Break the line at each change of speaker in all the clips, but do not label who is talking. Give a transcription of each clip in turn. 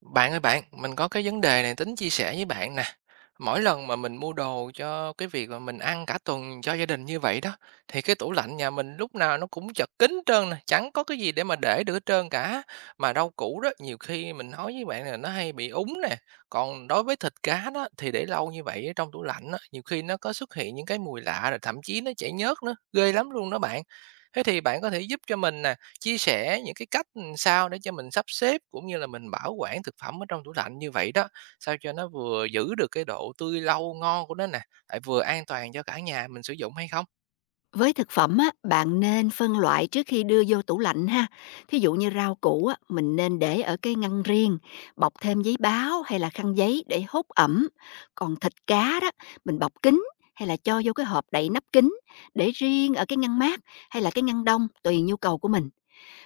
Bạn ơi bạn, mình có cái vấn đề này tính chia sẻ với bạn nè. Mỗi lần mà mình mua đồ cho cái việc mà mình ăn cả tuần cho gia đình như vậy đó, thì cái tủ lạnh nhà mình lúc nào nó cũng chật kín hết trơn nè, chẳng có cái gì để mà để được hết trơn cả. Mà rau củ đó, nhiều khi mình nói với bạn là nó hay bị úng nè. Còn đối với thịt cá đó, thì để lâu như vậy ở trong tủ lạnh á, nhiều khi nó có xuất hiện những cái mùi lạ rồi thậm chí nó chảy nhớt nữa, ghê lắm luôn đó bạn. Thế thì bạn có thể giúp cho mình nè, chia sẻ những cái cách sao để cho mình sắp xếp cũng như là mình bảo quản thực phẩm ở trong tủ lạnh như vậy đó, sao cho nó vừa giữ được cái độ tươi lâu ngon của nó nè, lại vừa an toàn cho cả nhà mình sử dụng hay không?
Với thực phẩm á, bạn nên phân loại trước khi đưa vô tủ lạnh ha. Thí dụ như rau củ á, mình nên để ở cái ngăn riêng, bọc thêm giấy báo hay là khăn giấy để hút ẩm. Còn thịt cá đó, mình bọc kín hay là cho vô cái hộp đậy nắp kín để riêng ở cái ngăn mát hay là cái ngăn đông tùy nhu cầu của mình.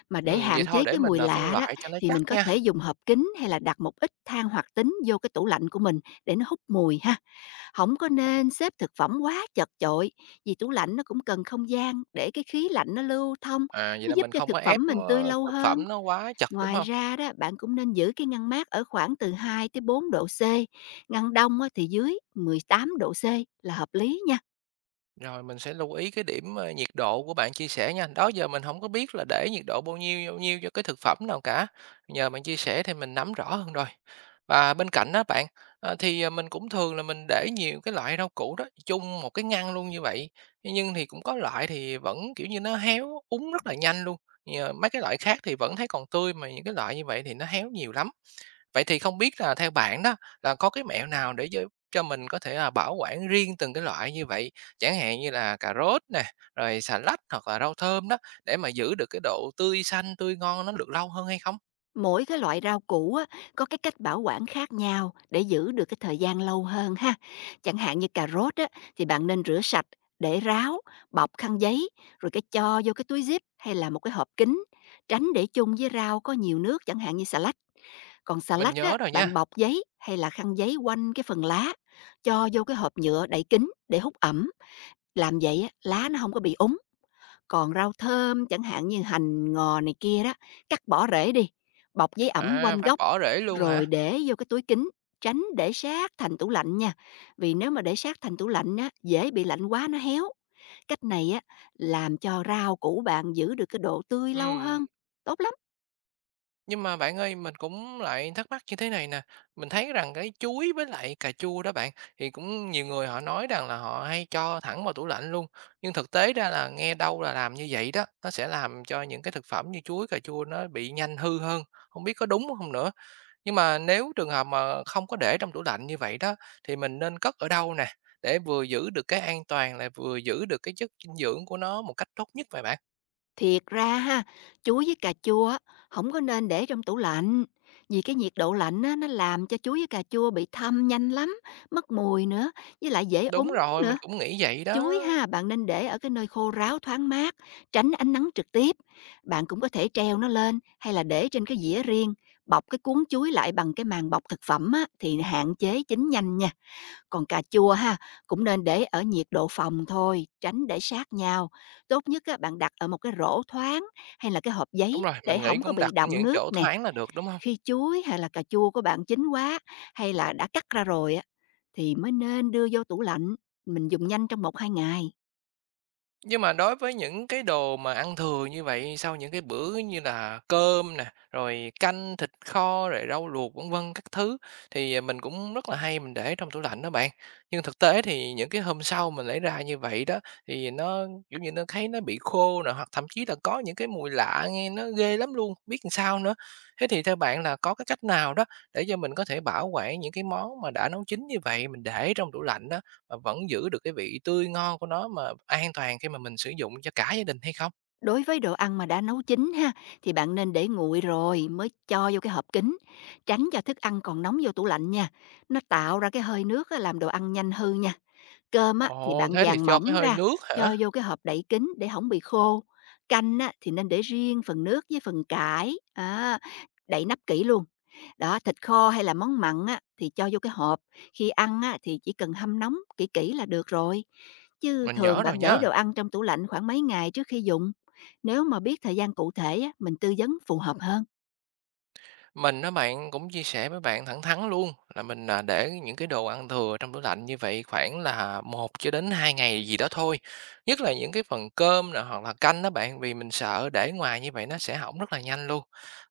Mà để
Vậy
hạn
thôi
chế
để
cái
mình,
mùi
phân
lạ đó
loại cho nó
thì
chắc
mình có thể
nha.
dùng hộp kín hay là đặt một ít than hoạt tính vô cái tủ lạnh của mình để nó hút mùi ha, không có nên xếp thực phẩm quá chật chội, vì tủ lạnh nó cũng cần không gian để cái khí lạnh nó lưu thông,
À, vậy
nó
là
giúp
mình
cho
không có
thực
ép,
phẩm mình tươi lâu
thực phẩm
hơn.
nó quá chật, đúng
Ngoài
không?
ra đó, bạn cũng nên giữ cái ngăn mát ở khoảng từ 2 tới 4°C, ngăn đông á thì dưới 18°C là hợp lý nha.
Rồi mình sẽ lưu ý cái điểm, nhiệt độ của bạn chia sẻ nha. Đó giờ mình không có biết là để nhiệt độ bao nhiêu cho cái thực phẩm nào cả, nhờ bạn chia sẻ thì mình nắm rõ hơn rồi. Và bên cạnh đó bạn, mình cũng thường là mình để nhiều cái loại rau củ đó chung một cái ngăn luôn như vậy, nhưng thì cũng có loại thì vẫn, kiểu như, nó héo, úng rất là nhanh luôn, nhờ mấy cái loại khác thì vẫn thấy còn tươi mà những cái loại như vậy thì nó héo nhiều lắm. Vậy thì không biết là theo bạn đó là có cái mẹo nào để cho mình có thể là bảo quản riêng từng cái loại như vậy, chẳng hạn như là cà rốt nè, rồi xà lách hoặc là rau thơm đó, để mà giữ được cái độ tươi xanh, tươi ngon nó được lâu hơn hay không?
Mỗi cái loại rau củ á, có cái cách bảo quản khác nhau để giữ được cái thời gian lâu hơn ha. Chẳng hạn như cà rốt á, thì bạn nên rửa sạch, để ráo, bọc khăn giấy, rồi cái cho vô cái túi zip hay là một cái hộp kính. Tránh để chung với rau có nhiều nước, chẳng hạn như xà lách. Còn xà
Mình
lách á,
nhớ rồi nha.
bạn bọc giấy hay là khăn giấy quanh cái phần lá, cho vô cái hộp nhựa đậy kín để hút ẩm. Làm vậy á, lá nó không có bị úng. Còn rau thơm chẳng hạn như hành, ngò này kia đó, cắt bỏ rễ đi, bọc giấy ẩm quanh
À, phải
gốc,
bỏ rễ luôn
rồi
hả?
để vô cái túi kín, tránh để sát thành tủ lạnh nha. Vì nếu mà để sát thành tủ lạnh á, dễ bị lạnh quá nó héo. Cách này á, làm cho rau củ bạn giữ được cái độ tươi lâu
Ừm.
hơn. Tốt lắm!
Nhưng mà bạn ơi, mình cũng lại thắc mắc như thế này nè, mình thấy rằng cái chuối với lại cà chua đó bạn, thì cũng nhiều người họ nói rằng là họ hay cho thẳng vào tủ lạnh luôn, nhưng thực tế ra là nghe đâu là làm như vậy đó, nó sẽ làm cho những cái thực phẩm như chuối, cà chua nó bị nhanh hư hơn, không biết có đúng không nữa. Nhưng mà nếu trường hợp mà không có để trong tủ lạnh như vậy đó, thì mình nên cất ở đâu nè, để vừa giữ được cái an toàn lại vừa giữ được cái chất dinh dưỡng của nó một cách tốt nhất vậy bạn?
Thiệt ra ha, chuối với cà chua á, hổng có nên để trong tủ lạnh, vì cái nhiệt độ lạnh á, nó làm cho chuối với cà chua bị thâm nhanh lắm, mất mùi nữa, với lại dễ
Đúng
úng
rồi,
nữa.
mình cũng nghĩ vậy đó.
Chuối ha, bạn nên để ở cái nơi khô ráo thoáng mát, tránh ánh nắng trực tiếp. Bạn cũng có thể treo nó lên hay là để trên cái dĩa riêng, bọc cái cuốn chuối lại bằng cái màng bọc thực phẩm á, thì hạn chế chín nhanh nha. Còn cà chua ha, cũng nên để ở nhiệt độ phòng thôi, tránh để sát nhau. Tốt nhất á, bạn đặt ở một cái rổ thoáng hay là cái hộp
Đúng
giấy
rồi,
để
mình nghĩ
không có
cũng
bị
đặt ở
đọng
những
nước
chỗ
nè.
thoáng là được, đúng không?
Khi chuối hay là cà chua của bạn chín quá hay là đã cắt ra rồi á, thì mới nên đưa vô tủ lạnh. Mình dùng nhanh trong một hai ngày.
Nhưng mà đối với những cái đồ mà ăn thừa như vậy sau những cái bữa như là cơm nè, rồi canh, thịt kho, rồi rau luộc, vân vân các thứ, thì mình cũng rất là hay mình để trong tủ lạnh đó bạn. Nhưng thực tế thì những cái hôm sau mình lấy ra như vậy đó, thì nó, kiểu như, nó thấy nó bị khô nè, hoặc thậm chí là có những cái mùi lạ nghe nó ghê lắm luôn, không biết làm sao nữa. Thế thì theo bạn là có cái cách nào đó để cho mình có thể bảo quản những cái món mà đã nấu chín như vậy, mình để trong tủ lạnh đó. Và vẫn giữ được cái vị tươi ngon của nó mà an toàn khi mà mình sử dụng cho cả gia đình hay không?
Đối với đồ ăn mà đã nấu chín ha, thì bạn nên để nguội rồi mới cho vô cái hộp kín, tránh cho thức ăn còn nóng vô tủ lạnh nha. Nó tạo ra cái hơi nước á, làm đồ ăn nhanh hư nha. Cơm á, thì
Ồ,
bạn
thế thì
dàn
cho cái
mỏng
hơi
ra,
nước hả?
cho vô cái hộp đậy kín để không bị khô. Canh á, thì nên để riêng phần nước với phần cải, à, đậy nắp kỹ luôn. Đó, thịt kho hay là món mặn á, thì cho vô cái hộp, khi ăn á, thì chỉ cần hâm nóng kỹ kỹ là được rồi. Chứ
Mình
thường
nhớ rồi
bạn để
nhá.
đồ ăn trong tủ lạnh khoảng mấy ngày trước khi dùng. Nếu mà biết thời gian cụ thể á, mình tư vấn phù hợp hơn.
Mình á bạn, cũng chia sẻ với bạn thẳng thắn luôn là mình, để những cái đồ ăn thừa trong tủ lạnh như vậy khoảng là một cho đến 2 ngày gì đó thôi. Nhất là những cái phần cơm nè hoặc là canh đó bạn, vì mình sợ để ngoài như vậy nó sẽ hỏng rất là nhanh luôn.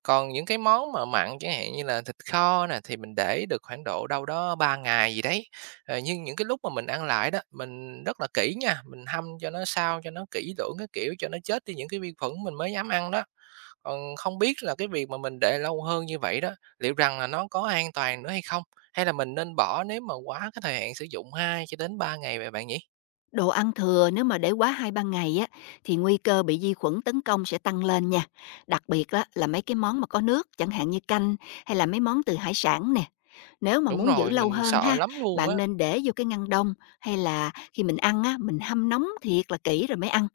Còn những cái món mà mặn chẳng hạn như là thịt kho nè, thì mình để được khoảng độ đâu đó 3 ngày gì đấy. Ờ, nhưng những cái lúc mà mình ăn lại đó, mình rất là kỹ nha, mình hâm cho nó sao cho nó kỹ lưỡng cái kiểu, cho nó chết đi những cái vi khuẩn mình mới dám ăn đó. Còn không biết là cái việc mà mình để lâu hơn như vậy đó, liệu rằng là nó có an toàn nữa hay không? Hay là mình nên bỏ nếu mà quá cái thời hạn sử dụng 2 cho đến ba ngày vậy bạn nhỉ?
Đồ ăn thừa nếu mà để quá 2 3 ngày á, thì nguy cơ bị vi khuẩn tấn công sẽ tăng lên nha. Đặc biệt á, là mấy cái món mà có nước, chẳng hạn như canh hay là mấy món từ hải sản nè. Nếu mà
Đúng
muốn giữ
rồi,
lâu
mình
hơn
sợ
ha,
lắm luôn á.
bạn nên để vô cái ngăn đông hay là khi mình ăn á, mình hâm nóng thiệt là kỹ rồi mới ăn.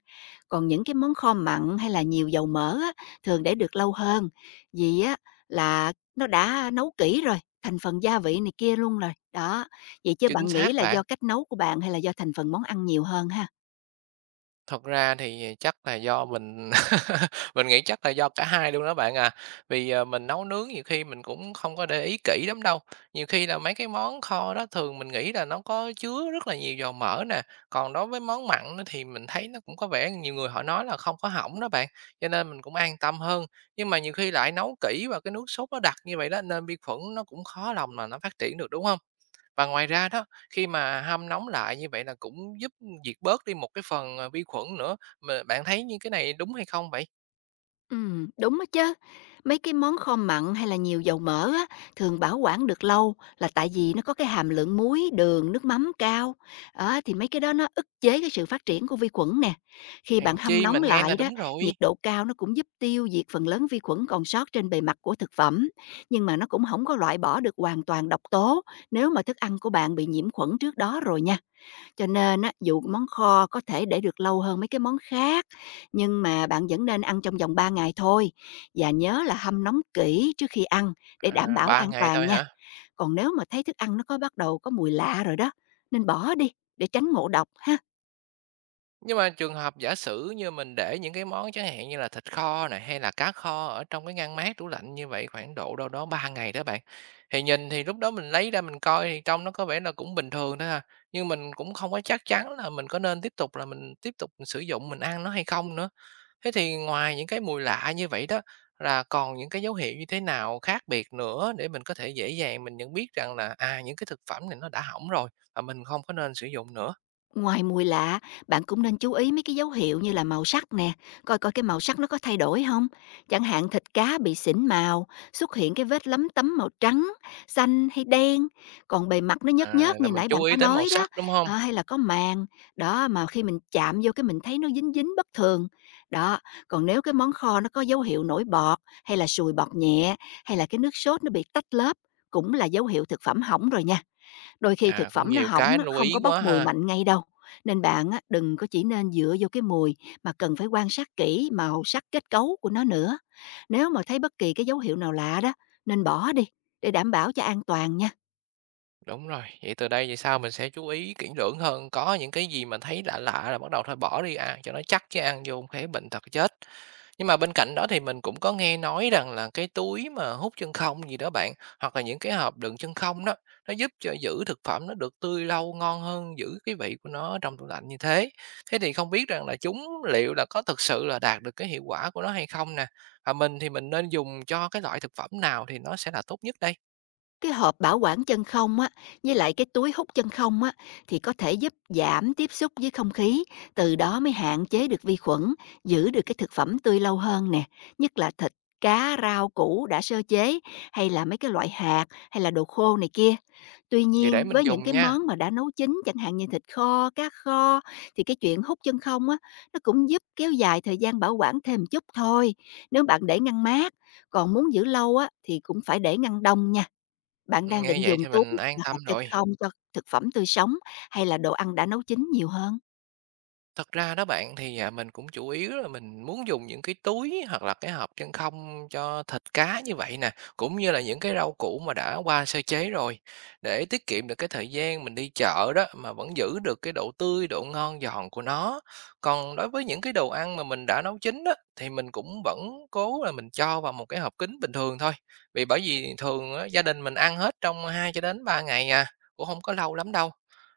Còn những cái món kho mặn hay là nhiều dầu mỡ á, thường để được lâu hơn, vì á là nó đã nấu kỹ rồi, thành phần gia vị này kia luôn rồi. Đó, vậy chứ
Chính
bạn nghĩ
xác
là
bạn.
do cách nấu của bạn hay là do thành phần món ăn nhiều hơn ha?
Thật ra thì chắc là do mình nghĩ chắc là do cả hai luôn đó bạn à. Vì, mình nấu nướng nhiều khi mình cũng không có để ý kỹ lắm đâu. Nhiều khi là mấy cái món kho đó thường mình nghĩ là nó có chứa rất là nhiều dầu mỡ nè, còn đối với món mặn á thì mình thấy nó cũng có vẻ nhiều người họ nói là không có hỏng đó bạn, cho nên mình cũng an tâm hơn. Nhưng mà nhiều khi lại nấu kỹ và cái nước sốt nó đặc như vậy đó, nên vi khuẩn nó cũng khó lòng mà nó phát triển được, đúng không? Và ngoài ra đó, khi mà hâm nóng lại như vậy là cũng giúp diệt bớt đi một cái phần, vi khuẩn nữa, mà bạn thấy như cái này đúng hay không vậy?
Đúng á chứ. Mấy cái món kho mặn hay là nhiều dầu mỡ á, thường bảo quản được lâu là tại vì nó có cái hàm lượng muối, đường, nước mắm cao. Á, thì mấy cái đó nó ức chế cái sự phát triển của vi khuẩn nè. Khi bạn
Hèn
hâm
chi
nóng
mình nghe
lại
là
đó,
đúng rồi.
nhiệt độ cao nó cũng giúp tiêu diệt phần lớn vi khuẩn còn sót trên bề mặt của thực phẩm. Nhưng mà nó cũng không có loại bỏ được hoàn toàn độc tố nếu mà thức ăn của bạn bị nhiễm khuẩn trước đó rồi nha. Cho nên á, dù món kho có thể để được lâu hơn mấy cái món khác, nhưng mà bạn vẫn nên ăn trong vòng 3 ngày thôi. Và nhớ là hâm nóng kỹ trước khi ăn để đảm
À,
bảo
3
an
ngày
toàn
thôi
nha.
hả?
Còn nếu mà thấy thức ăn nó có bắt đầu có mùi lạ rồi đó, nên bỏ đi để tránh ngộ độc ha.
Nhưng mà trường hợp giả sử như mình để những cái món chẳng hạn như là thịt kho này hay là cá kho ở trong cái ngăn mát tủ lạnh như vậy khoảng độ đâu đó 3 ngày đó bạn, thì nhìn thì lúc đó mình lấy ra mình coi thì trong nó có vẻ là cũng bình thường thôi ha, nhưng mình cũng không có chắc chắn là mình có nên tiếp tục là mình tiếp tục sử dụng mình ăn nó hay không nữa. Thế thì ngoài những cái mùi lạ như vậy đó, là còn những cái dấu hiệu như thế nào khác biệt nữa để mình có thể dễ dàng mình nhận biết rằng là, à, những cái thực phẩm này nó đã hỏng rồi và mình không có nên sử dụng nữa?
Ngoài mùi lạ, bạn cũng nên chú ý mấy cái dấu hiệu như là màu sắc nè, coi coi cái màu sắc nó có thay đổi không. Chẳng hạn thịt cá bị xỉn màu, xuất hiện cái vết lấm tấm màu trắng, xanh hay đen, còn bề mặt nó nhớt
À,
nhớt
là
như
mình
nãy bạn
chú
có
ý tới màu
nói đó,
sắc, đúng không?
à, hay là có màng. Đó, mà khi mình chạm vô cái mình thấy nó dính dính bất thường. Đó, còn nếu cái món kho nó có dấu hiệu nổi bọt, hay là sùi bọt nhẹ, hay là cái nước sốt nó bị tách lớp, cũng là dấu hiệu thực phẩm hỏng rồi nha. Đôi khi thực
À, cũng
phẩm nó
nhiều
hỏng
cái
nó
lưu
không có
ý
bốc
quá
mùi
ha.
mạnh ngay đâu, nên bạn á, đừng có chỉ nên dựa vô cái mùi mà cần phải quan sát kỹ màu sắc kết cấu của nó nữa. Nếu mà thấy bất kỳ cái dấu hiệu nào lạ đó, nên bỏ đi để đảm bảo cho an toàn nha.
Đúng rồi, vậy từ đây về sau mình sẽ chú ý kỹ lưỡng hơn, có những cái gì mà thấy lạ lạ là bắt đầu thôi bỏ đi ăn cho nó chắc chứ ăn vô không khéo bệnh tật chết. Nhưng mà bên cạnh đó thì mình cũng có nghe nói rằng là cái túi mà hút chân không gì đó bạn, hoặc là những cái hộp đựng chân không đó, nó giúp cho giữ thực phẩm nó được tươi lâu, ngon hơn, giữ cái vị của nó trong tủ lạnh như thế. Thế thì không biết rằng là chúng liệu là có thực sự là đạt được cái hiệu quả của nó hay không nè? Và mình thì mình nên dùng cho cái loại thực phẩm nào thì nó sẽ là tốt nhất đây?
Cái hộp bảo quản chân không á, với lại cái túi hút chân không á, thì có thể giúp giảm tiếp xúc với không khí, từ đó mới hạn chế được vi khuẩn, giữ được cái thực phẩm tươi lâu hơn nè, nhất là thịt, cá, rau củ đã sơ chế hay là mấy cái loại hạt hay là đồ khô này kia. Tuy
Vậy để
nhiên,
mình
với những
dùng
cái
nha.
món mà đã nấu chín, chẳng hạn như thịt kho, cá kho, thì cái chuyện hút chân không á, nó cũng giúp kéo dài thời gian bảo quản thêm chút thôi, nếu bạn để ngăn mát. Còn muốn giữ lâu á, thì cũng phải để ngăn đông nha. Bạn đang
Nghe
định
vậy
dùng
thì
túi
mình an
là
tâm
hộp chân
rồi.
không cho thực phẩm tươi sống hay là đồ ăn đã nấu chín nhiều hơn?
Thật ra đó bạn thì, mình cũng chủ yếu là mình muốn dùng những cái túi hoặc là cái hộp chân không cho thịt cá như vậy nè, cũng như là những cái rau củ mà đã qua sơ chế rồi, để tiết kiệm được cái thời gian mình đi chợ đó, mà vẫn giữ được cái độ tươi, độ ngon giòn của nó. Còn đối với những cái đồ ăn mà mình đã nấu chín đó thì mình cũng vẫn cố là mình cho vào một cái hộp kín bình thường thôi, vì bởi vì thường á, gia đình mình ăn hết trong 2 cho đến 3 ngày à, cũng không có lâu lắm đâu.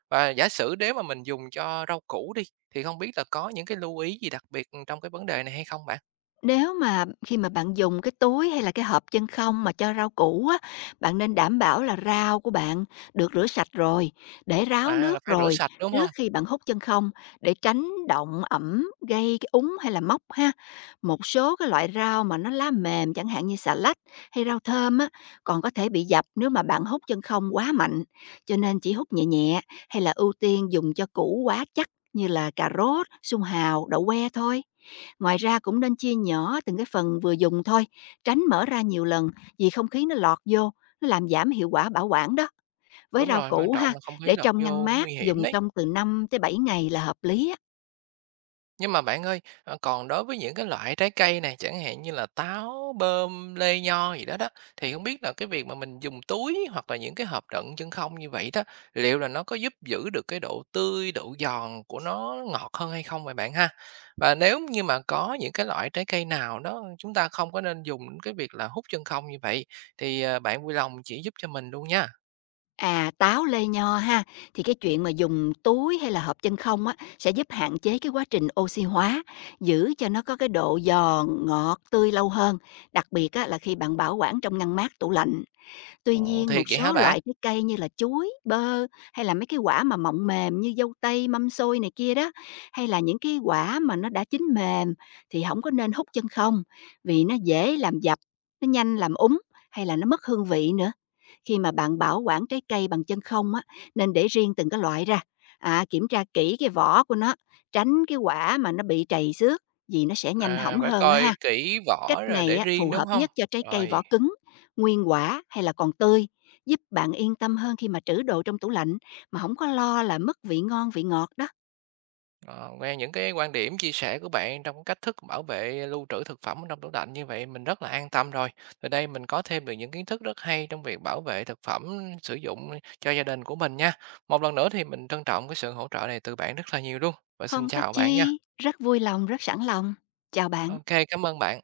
Và giả sử nếu mà mình dùng cho rau củ đi, thì không biết là có những cái lưu ý gì đặc biệt, trong cái vấn đề này hay không bạn?
Nếu mà khi mà bạn dùng cái túi hay là cái hộp chân không mà cho rau củ á, bạn nên đảm bảo là rau của bạn được rửa sạch rồi, để ráo
À, là
nước
phải rửa
rồi
sạch, đúng không?
trước khi bạn hút chân không để tránh động ẩm gây cái úng hay là mốc ha. Một số cái loại rau mà nó lá mềm chẳng hạn như xà lách hay rau thơm á, còn có thể bị dập nếu mà bạn hút chân không quá mạnh. Cho nên chỉ hút nhẹ nhẹ hay là ưu tiên dùng cho củ quá chắc như là cà rốt, sung hào, đậu que thôi. Ngoài ra cũng nên chia nhỏ từng cái phần vừa dùng thôi, tránh mở ra nhiều lần vì không khí nó lọt vô, nó làm giảm hiệu quả bảo quản đó. Với
Đúng
rau
rồi, quan
củ
trọng
ha,
là không khí
để
lọt
trong ngăn
vô
mát,
nguy hiểm
dùng
đấy.
trong từ 5 tới 7 ngày là hợp lý á.
Nhưng mà bạn ơi, còn đối với những cái loại trái cây này, chẳng hạn như là táo, bơm, lê, nho gì đó đó, thì không biết là cái việc mà mình dùng túi hoặc là những cái hộp đựng chân không như vậy đó, liệu là nó có giúp giữ được cái độ tươi, độ giòn của nó ngọt hơn hay không vậy bạn ha? Và nếu như mà có những cái loại trái cây nào đó chúng ta không có nên dùng đến cái việc là hút chân không như vậy, thì, bạn vui lòng chỉ giúp cho mình luôn nha.
À táo lê nho ha, thì cái chuyện mà dùng túi hay là hộp chân không á sẽ giúp hạn chế cái quá trình oxy hóa, giữ cho nó có cái độ giòn, ngọt, tươi lâu hơn, đặc biệt á, là khi bạn bảo quản trong ngăn mát tủ lạnh. Tuy
Ồ,
nhiên,
thiệt
một
vậy hả
số
bạn?
loại trái cây như là chuối, bơ hay là mấy cái quả mà mọng mềm như dâu tây, mâm xôi này kia đó, hay là những cái quả mà nó đã chín mềm thì không có nên hút chân không, vì nó dễ làm dập, nó nhanh làm úng, hay là nó mất hương vị nữa. Khi mà bạn bảo quản trái cây bằng chân không á, nên để riêng từng cái loại ra, à, kiểm tra kỹ cái vỏ của nó, tránh cái quả mà nó bị trầy xước vì nó sẽ nhanh
À,
hỏng
phải
hơn á
coi
ha.
kỹ
Cách
vỏ rồi
này
để
á,
riêng,
phù hợp
đúng không?
nhất cho trái cây
Rồi.
vỏ cứng, nguyên quả hay là còn tươi, giúp bạn yên tâm hơn khi mà trữ đồ trong tủ lạnh mà không có lo là mất vị ngon vị ngọt đó.
Ờ, nghe những cái quan điểm chia sẻ của bạn trong cách thức bảo vệ lưu trữ thực phẩm trong tủ lạnh như vậy mình rất là an tâm rồi. Từ đây mình có thêm được những kiến thức rất hay trong việc bảo vệ thực phẩm sử dụng cho gia đình của mình nha. Một lần nữa thì mình trân trọng cái sự hỗ trợ này từ bạn rất là nhiều luôn. Và xin
Không có
chào bạn nha.
chi, rất vui lòng, rất sẵn lòng. Chào bạn.
Ok, cảm ơn bạn.